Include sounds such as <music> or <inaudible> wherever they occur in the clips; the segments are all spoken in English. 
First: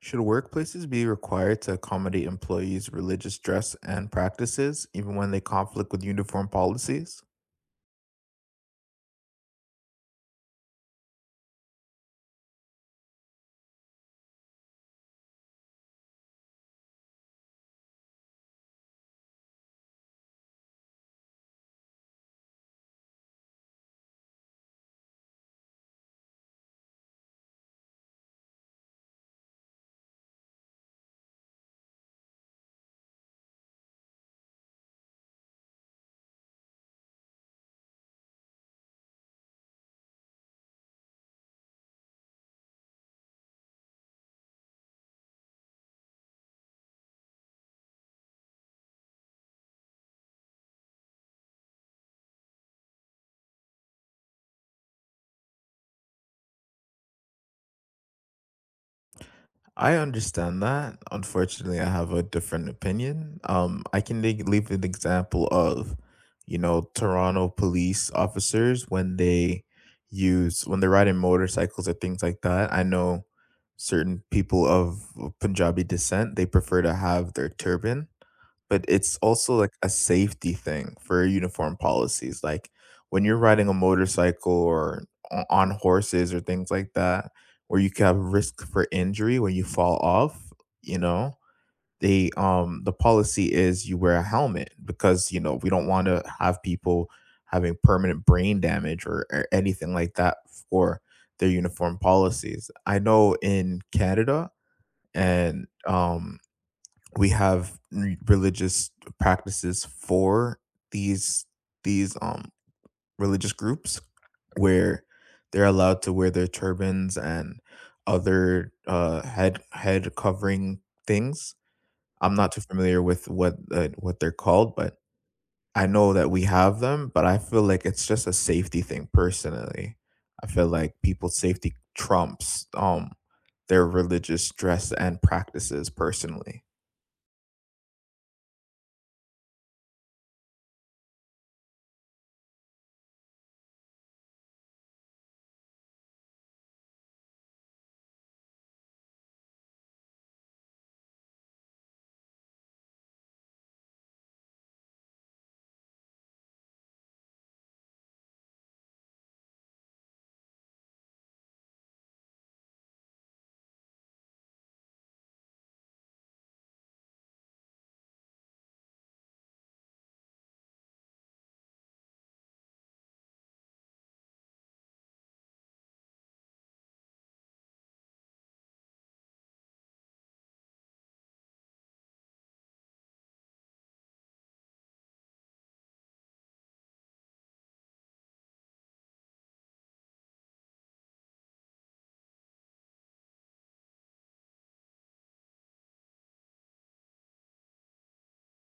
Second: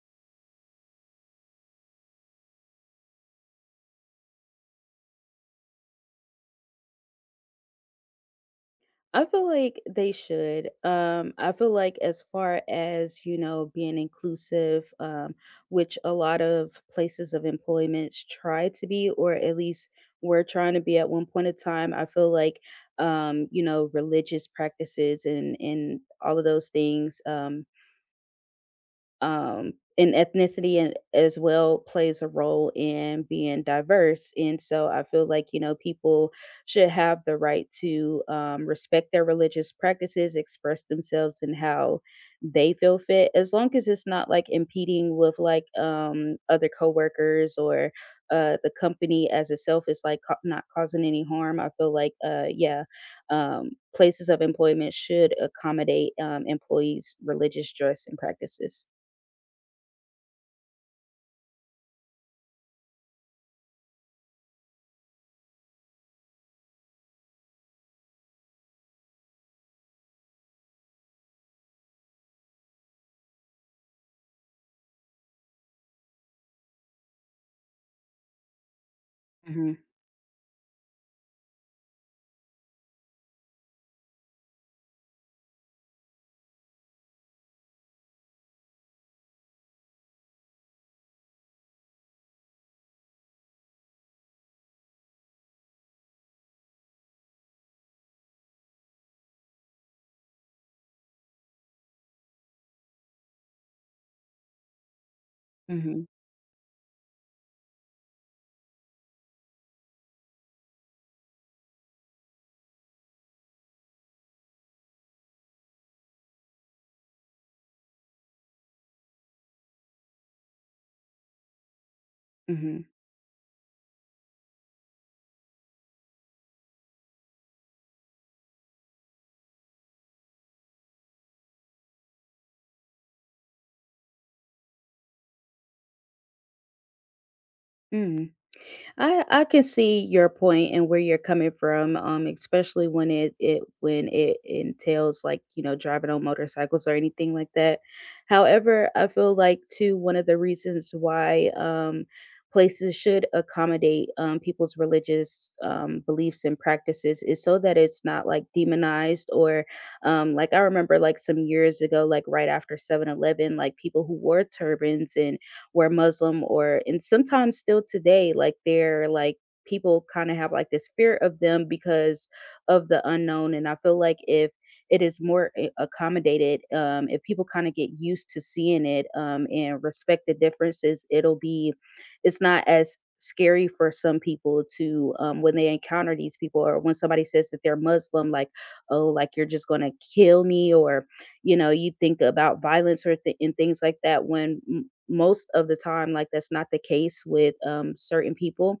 Should workplaces be required to accommodate employees' religious dress and practices, even when they conflict with uniform policies? I feel like they should. I feel like as far as being inclusive, which a lot of places of employment try to be, or at least were trying to be at one point in time. I feel like you know religious practices and all of those things. And ethnicity and as well plays a role in being diverse. And so I feel like you know people should have the right to respect their religious practices, express themselves and how they feel fit, as long as it's not like impeding with like other coworkers or the company as itself is like not causing any harm. I feel like yeah, um, places of employment should accommodate employees' religious dress and practices. I understand that. Unfortunately, I have a different opinion. Leave an example of, you know, Toronto police officers when they use when they're riding motorcycles or things like that. I know certain people of Punjabi descent, they prefer to have their turban, but it's also like Mhm. a safety thing for uniform policies. Like when you're riding a motorcycle or on horses or things like that, where you can have risk for injury when you fall off, you know, the policy is you wear a helmet because, you know, we don't want to have people having permanent brain damage or anything like that for their uniform policies. I know in Canada, and Mhm. um we have religious practices for these these religious groups where they're allowed to wear their turbans and other uh, head covering things. I'm not too Mhm. familiar with what they're called, but I know that we have them. But I feel like it's just a safety thing personally. I feel like people's safety trumps their religious dress and practices personally. Mm. I can see your point and where you're coming from, especially when it entails like, you know, driving on motorcycles or anything like that. However, I feel like too one of the reasons why places should accommodate people's religious beliefs and practices is so that it's not like demonized or like I remember like some years ago like right after 7-Eleven like people who wore turbans and were Muslim or and sometimes still today, like they're like people kind of have like this fear of them because of the unknown. And I feel like if it is more accommodated, if people kind of get used to seeing it and respect the differences, it's not as scary for some people to when they encounter these people or when somebody says that they're Muslim like, oh, like you're just going to kill me or you know you think about violence or and things like that when most of the time like that's not the case with certain people.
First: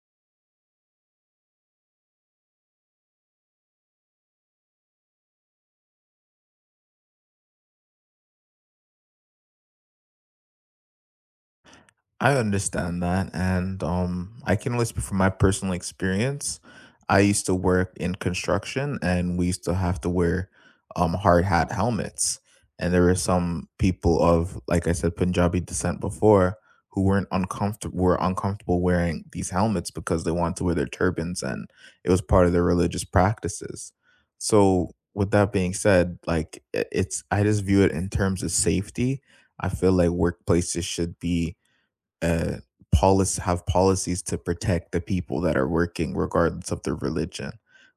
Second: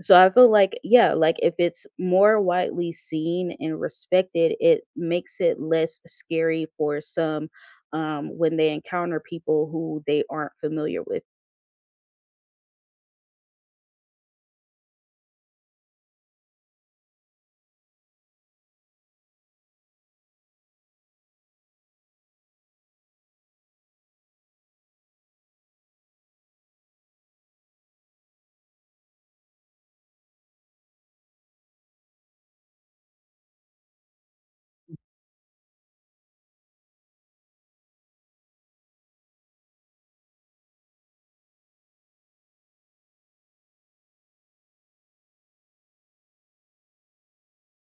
So I feel like, yeah, like if it's more widely seen and respected, it makes it less scary for some when they encounter people who they aren't familiar with. I understand that. And I can only speak from my personal experience. I used to work in construction, and we used to have to wear hard hat helmets. And there were some people of, like I said, Punjabi descent before who weren't uncomfortable were uncomfortable wearing these helmets because they wanted to wear their turbans, and it was part of their religious practices. So, with that being said, like it's, I just view it in terms of safety. I feel like workplaces should be uh, policy have policies to protect the people that are working regardless of their religion,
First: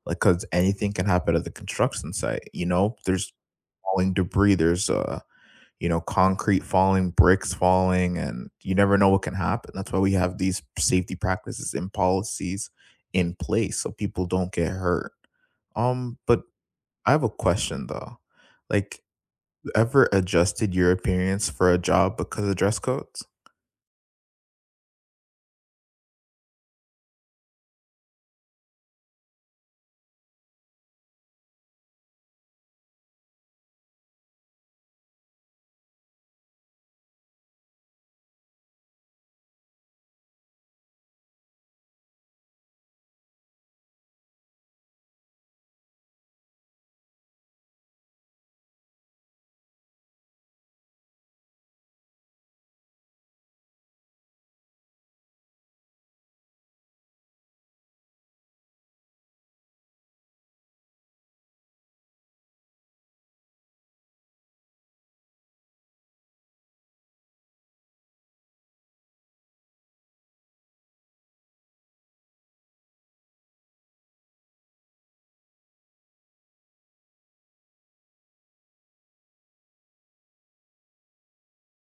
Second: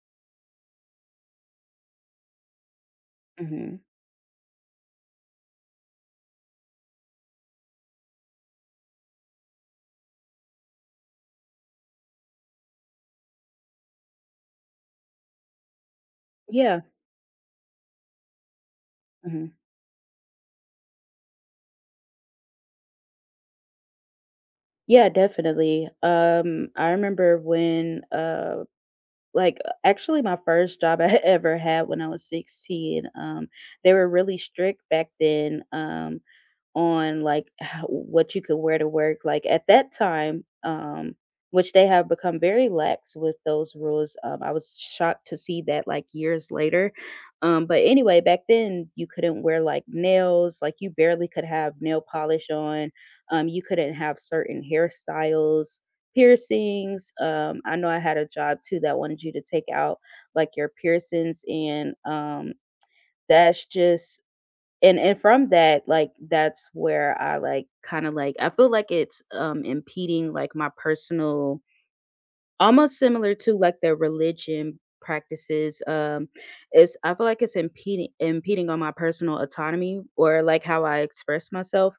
like, because anything can happen at the construction site. You know, there's Hmm. falling debris, there's you know, concrete falling, bricks falling, and you never know what can happen. That's why we have these safety practices and policies in place, so people don't get hurt. Um, but Yeah. I have a question though, like, Hmm. ever adjusted your appearance for a job because of dress codes? Yeah, definitely. I remember when actually my first job I <laughs> ever had when I was 16. They were really strict back then, on like how, what you could wear to work like at that time, which they have become very lax with those rules. I was shocked to see that like years later. But anyway, back then you couldn't wear like nails, like you barely could have nail polish on. You couldn't have certain hairstyles, piercings. I know I had a job too that wanted you to take out like your piercings, and that's just, and from that, like that's where I like kind of like I feel like it's impeding like my personal, almost similar to like their religion practices. It's I feel like it's impeding on my personal autonomy, or like how I express myself.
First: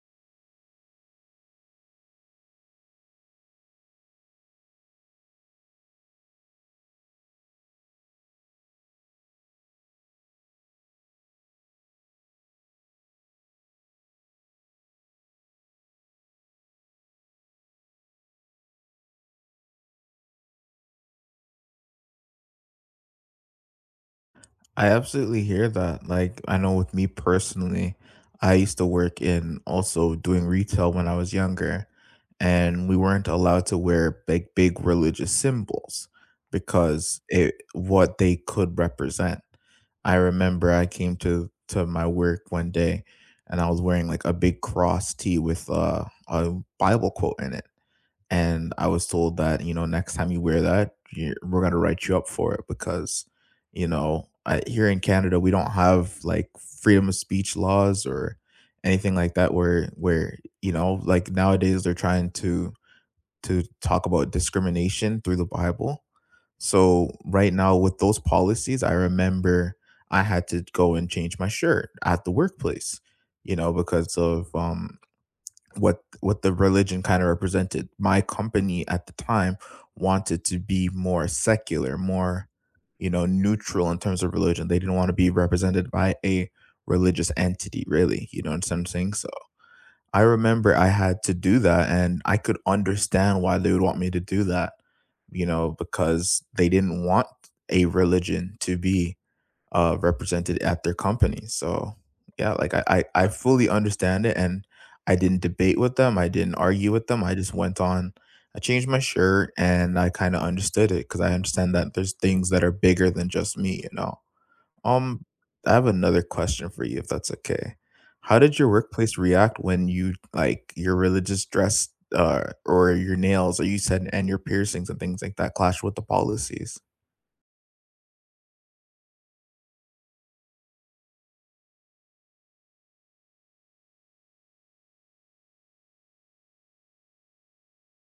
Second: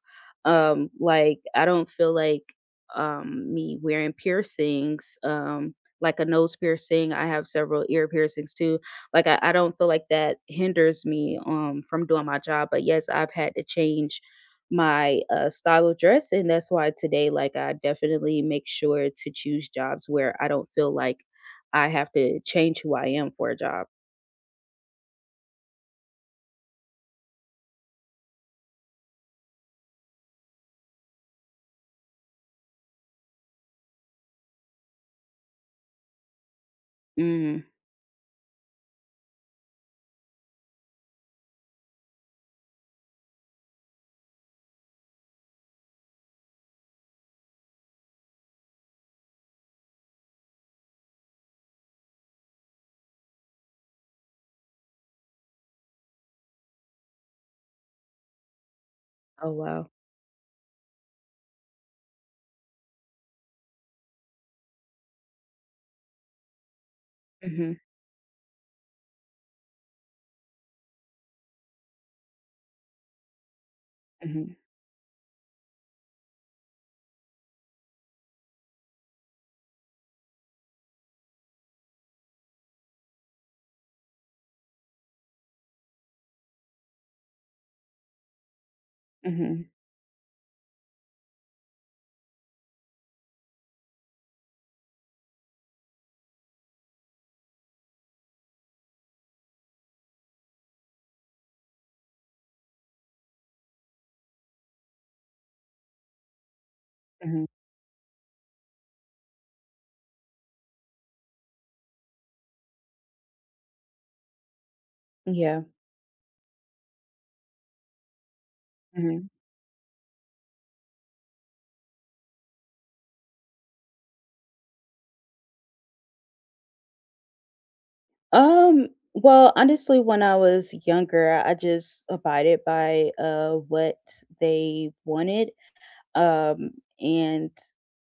Like I don't feel like me wearing piercings, like a nose piercing, I have several ear piercings too. Like I don't feel like that hinders me from doing my job, but yes, I've had to change my style of dress. And that's why today, like, I definitely make sure to choose jobs where I don't feel like I have to change who I am for a job. I absolutely hear that. Like, I know with me personally, I used to work in, also doing retail, when I was younger, and we weren't allowed to wear big, big religious symbols because it Mm. what they could represent. I remember I came to my work one day, and I was wearing like a big cross tee with a Bible quote in it, and I was told that, you know, next time you wear that, you we're gonna write you up for it, because, you know, here in Canada we don't have like freedom of speech laws or anything like Oh, that, where wow. You know, like nowadays they're trying to talk about discrimination through the Bible. So right Hmm. now, with those policies, I remember I had to go and change my shirt at the workplace, you know, because of Hmm. What the religion kind of represented. My company at the time wanted to be more secular, more, you know, neutral in terms of religion. They didn't want to be represented by a religious entity, really. You know what I'm saying? So Hmm. I remember I had to do that, and I could understand why they would want me to do that, you know, because they didn't want a religion to be represented at their company. So yeah, like, I fully understand it, and I didn't debate with them. I didn't argue with them. I Hmm. just went on. I changed my shirt, and I kind of understood it because I understand that there's things that are bigger than just me. You know. Um, Yeah. I have another question for you, if that's okay. How did your workplace Hmm. react when you, like, your religious dress? Or your nails, or, you said, and your piercings and things like that clash with the policies. Um, well, honestly, when I was younger, I just abided by what they wanted. Um, and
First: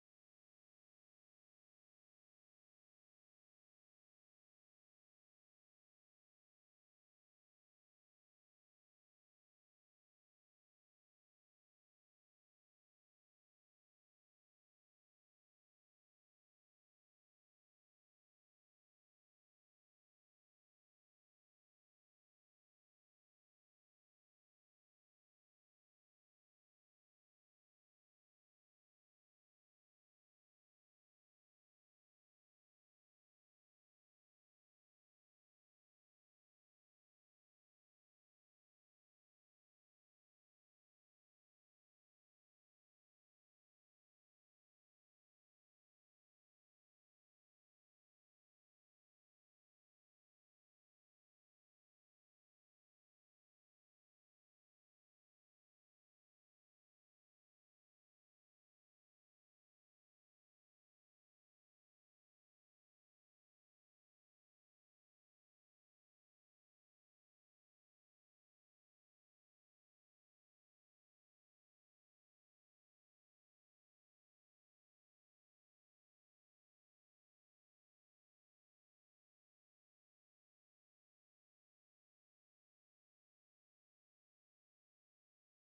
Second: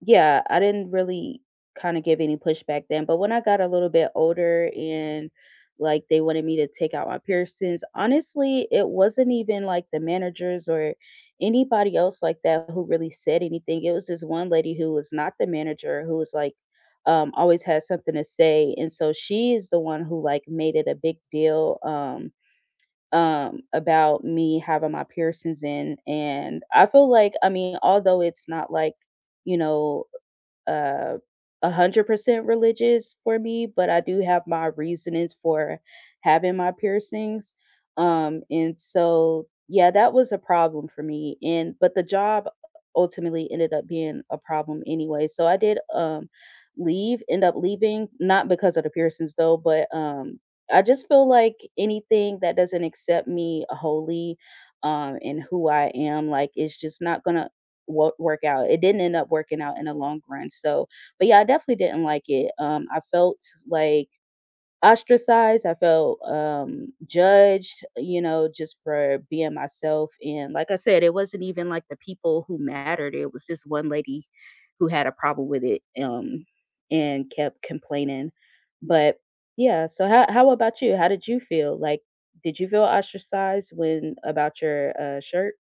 yeah, I didn't really kind of give any pushback then. But when I got a little bit older and like they wanted me to take out my piercings, honestly, it wasn't even like the managers or anybody else like that who really said anything. It was this one lady who was not the manager who was like, always had something to say. And so she is the one who like made it a big deal. About me having my piercings in. And I feel like, I mean, although it's not like, you know, uh, 100% religious for me, but I do have my reasonings for having my piercings. And so, yeah, that was a problem for me. And but the job ultimately ended up being a problem anyway. So I did leave, end up leaving, not because of the piercings though, but I just feel like anything that doesn't accept me wholly and who I am, like it's just not gonna work out. It didn't end up working out in the long run. So, but yeah, I definitely didn't like it. I felt like ostracized. I felt judged, you know, just for being myself. And like I said, it wasn't even like the people who mattered. It was this one lady who had a problem with it, and kept complaining. But yeah, so how about you? How did you feel? Like, did you feel ostracized when about your shirt?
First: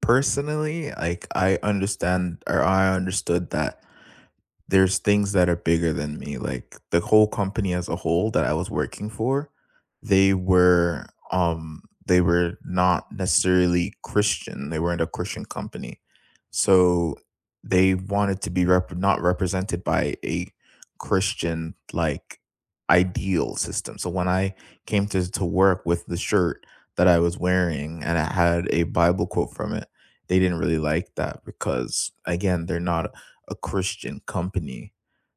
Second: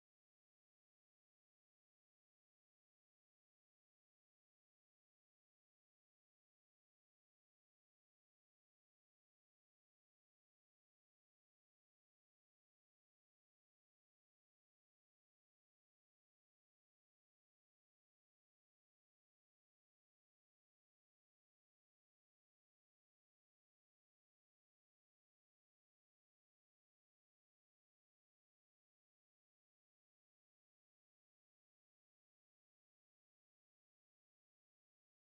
Personally, like, I understand, or I understood, that there's things that are bigger than me. Like the whole company as a whole that I was working for, they were they were not necessarily Christian. They weren't a Christian company. So they wanted to be not represented by a Christian, like, ideal system. So when I came to work with the shirt that I was wearing, and I had a Bible quote from it, they didn't really like that because, again, they're not a Christian company.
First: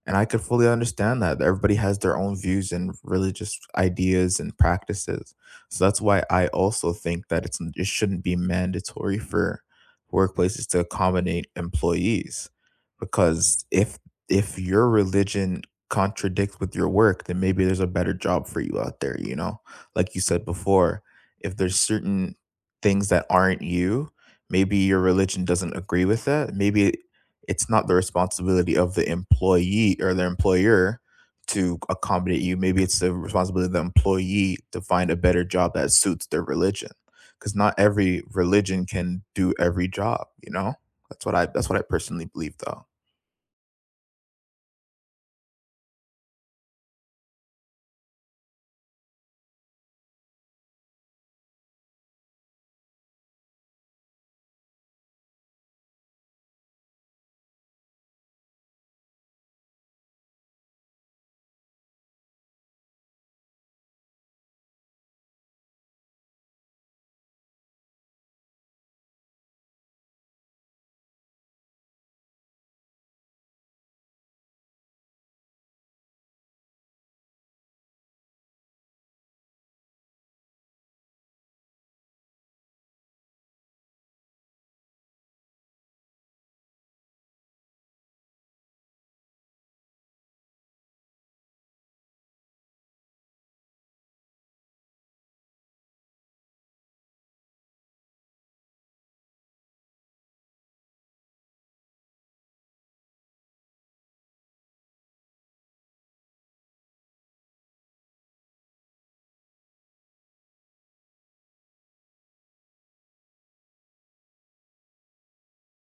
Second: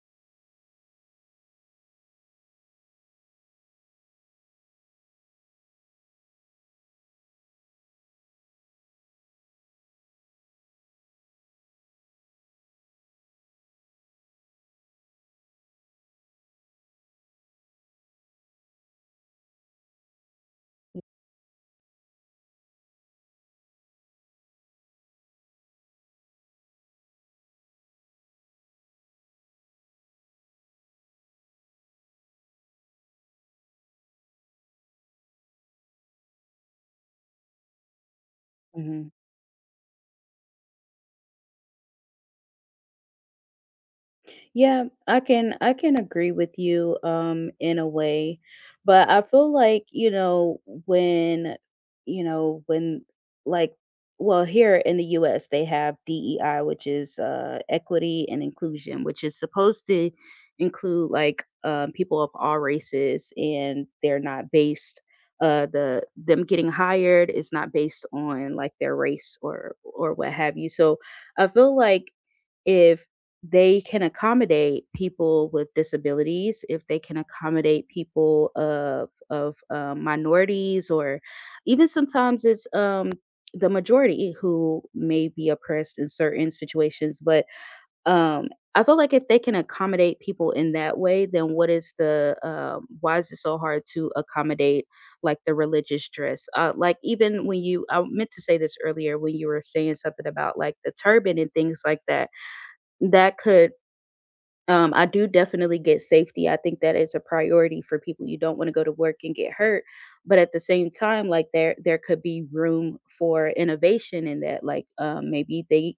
And I could fully understand that. Everybody has their own views and religious ideas and practices. So that's why I also think that it shouldn't be mandatory for workplaces to accommodate employees. Because if your religion contradicts with your work, then maybe there's a better job for you out there, you know? Like you said before, if there's certain things that aren't you, maybe your religion doesn't agree with that. Maybe it's not the responsibility of the employee or the employer to accommodate you. Maybe it's the responsibility of the employee to find a better job that suits their religion. Because not every religion Mm-hmm. can do every job, you know? That's what I personally believe though. Yeah, I can agree with you in a way, but I feel like, when you know, when like well, here in the US they have DEI, which is equity and inclusion, which is supposed to include like people of all races and they're not based the them getting hired is not based on like their race or what have you. So I feel like if they can accommodate people with disabilities, if they can accommodate people of minorities, or even sometimes it's the majority who may be oppressed in certain situations. But um, I feel like if they can accommodate people in that way, then what is the why is it so hard to accommodate like the religious dress? Like even when you, I meant to say this earlier when you were saying something about like the turban and things like that that could I do definitely get safety. I think that is a priority for people. You don't want to go to work and get hurt, but at the same time, like there could be room for innovation in that. Like maybe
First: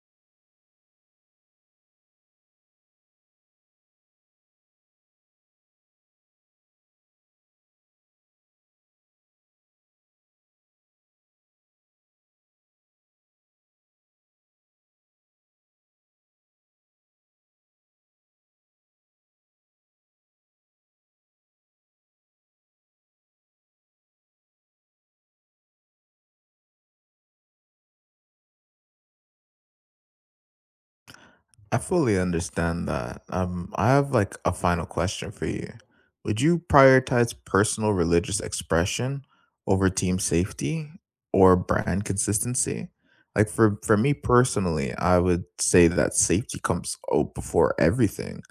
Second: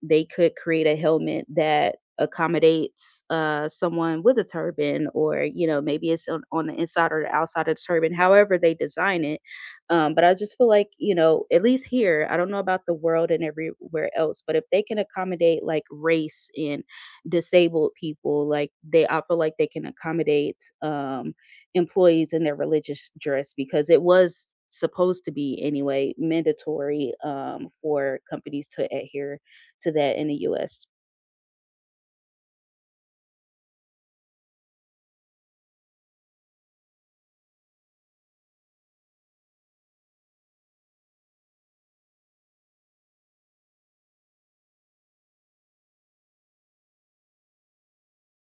they could create a helmet that accommodates someone with a turban, or you know maybe it's on the inside or the outside of the turban, however they design it. But I just feel like you know at least here, I don't know about the world and everywhere else, but if they can accommodate like race and disabled people, like they, I feel like they can accommodate employees in their religious dress, because it was supposed to be anyway mandatory for companies to adhere to that in the US. I fully understand that. I have like a final question for you. Would you prioritize personal religious expression over team safety or brand consistency? Like, for me personally, I would say that safety comes before everything.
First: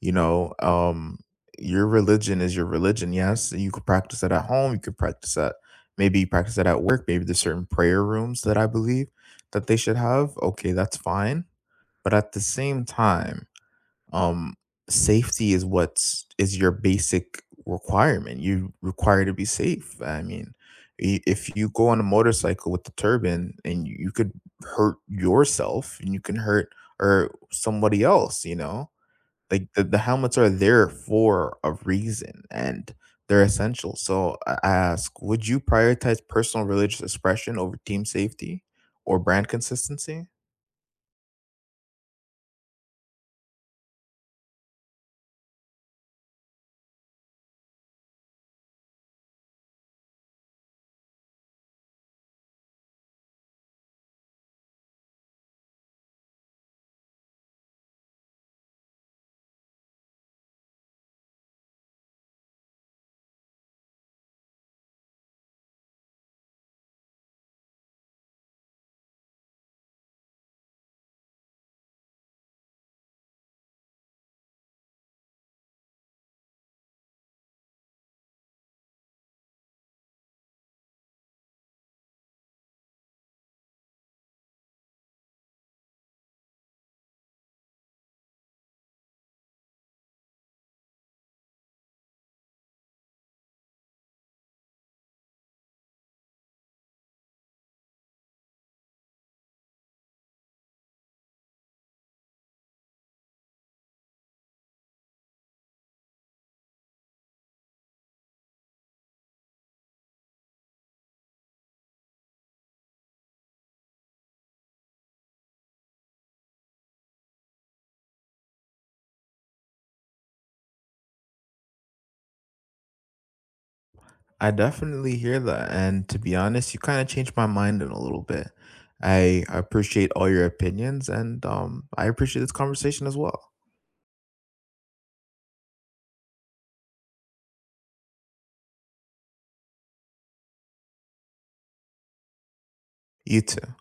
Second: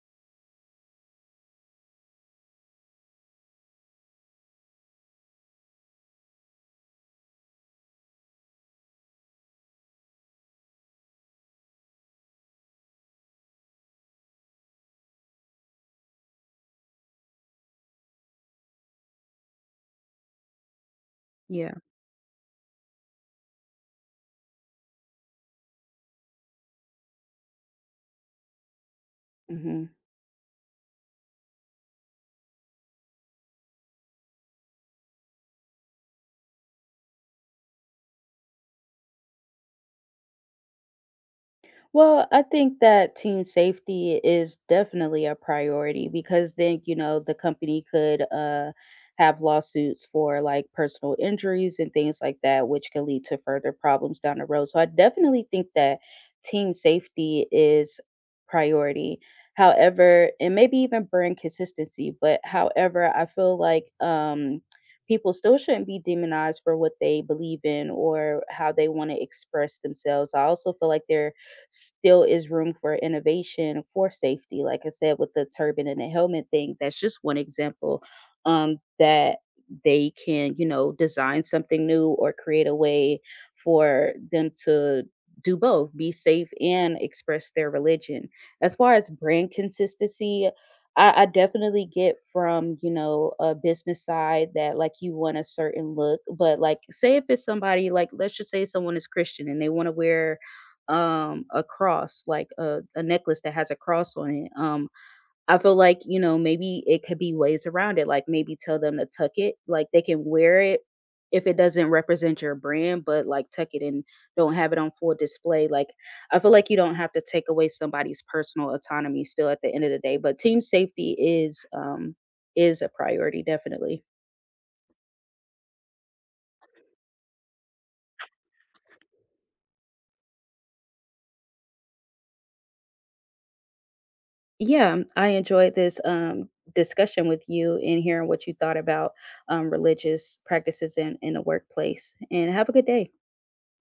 You know, your religion is your religion. Yes, you could practice it at home. You could practice it. Maybe you practice it at work. Maybe there's certain prayer rooms that I believe that they should have. Okay, that's fine, but at the same time, um, safety is what's is your basic requirement. You require to be safe. I mean, if you Yeah. go on a motorcycle with the turban, and you could hurt yourself, and you can hurt or somebody else. You know, like, Mhm. the helmets are there for a reason, and they're essential. So I ask, would you prioritize personal religious expression over team safety or brand consistency? Well, I think that team safety is definitely a priority because then, you know, the company could have lawsuits for like personal injuries and things like that, which could lead to further problems down the road. So I definitely think that team safety is priority. However, and maybe even brand consistency, but however, I feel like people still shouldn't be demonized for what they believe in or how they want to express themselves. I also feel like there still is room for innovation for safety. Like I said, with the turban and the helmet thing, that's just one example, that they can, you know, design something new or create a way for them to do both, be safe and express their religion. As far as brand consistency, I definitely get from you know a business side that like you want a certain look, but like say if it's somebody like, let's just say someone is Christian and they want to wear a cross, like a necklace that has a cross on it, I feel like you know maybe it could be ways around it, like maybe tell them to tuck it, like they can wear it if it doesn't represent your brand, but like tuck it and don't have it on full display. Like I feel like you don't have to take away somebody's personal autonomy still at the end of the day, but team safety is a priority definitely. I definitely hear that. And to be honest, you kind of changed my mind in a little bit. I appreciate all your opinions, and I appreciate this conversation as well. Yeah, I enjoyed this discussion with you and hearing what you thought about religious practices in the workplace. And have a good day. You too.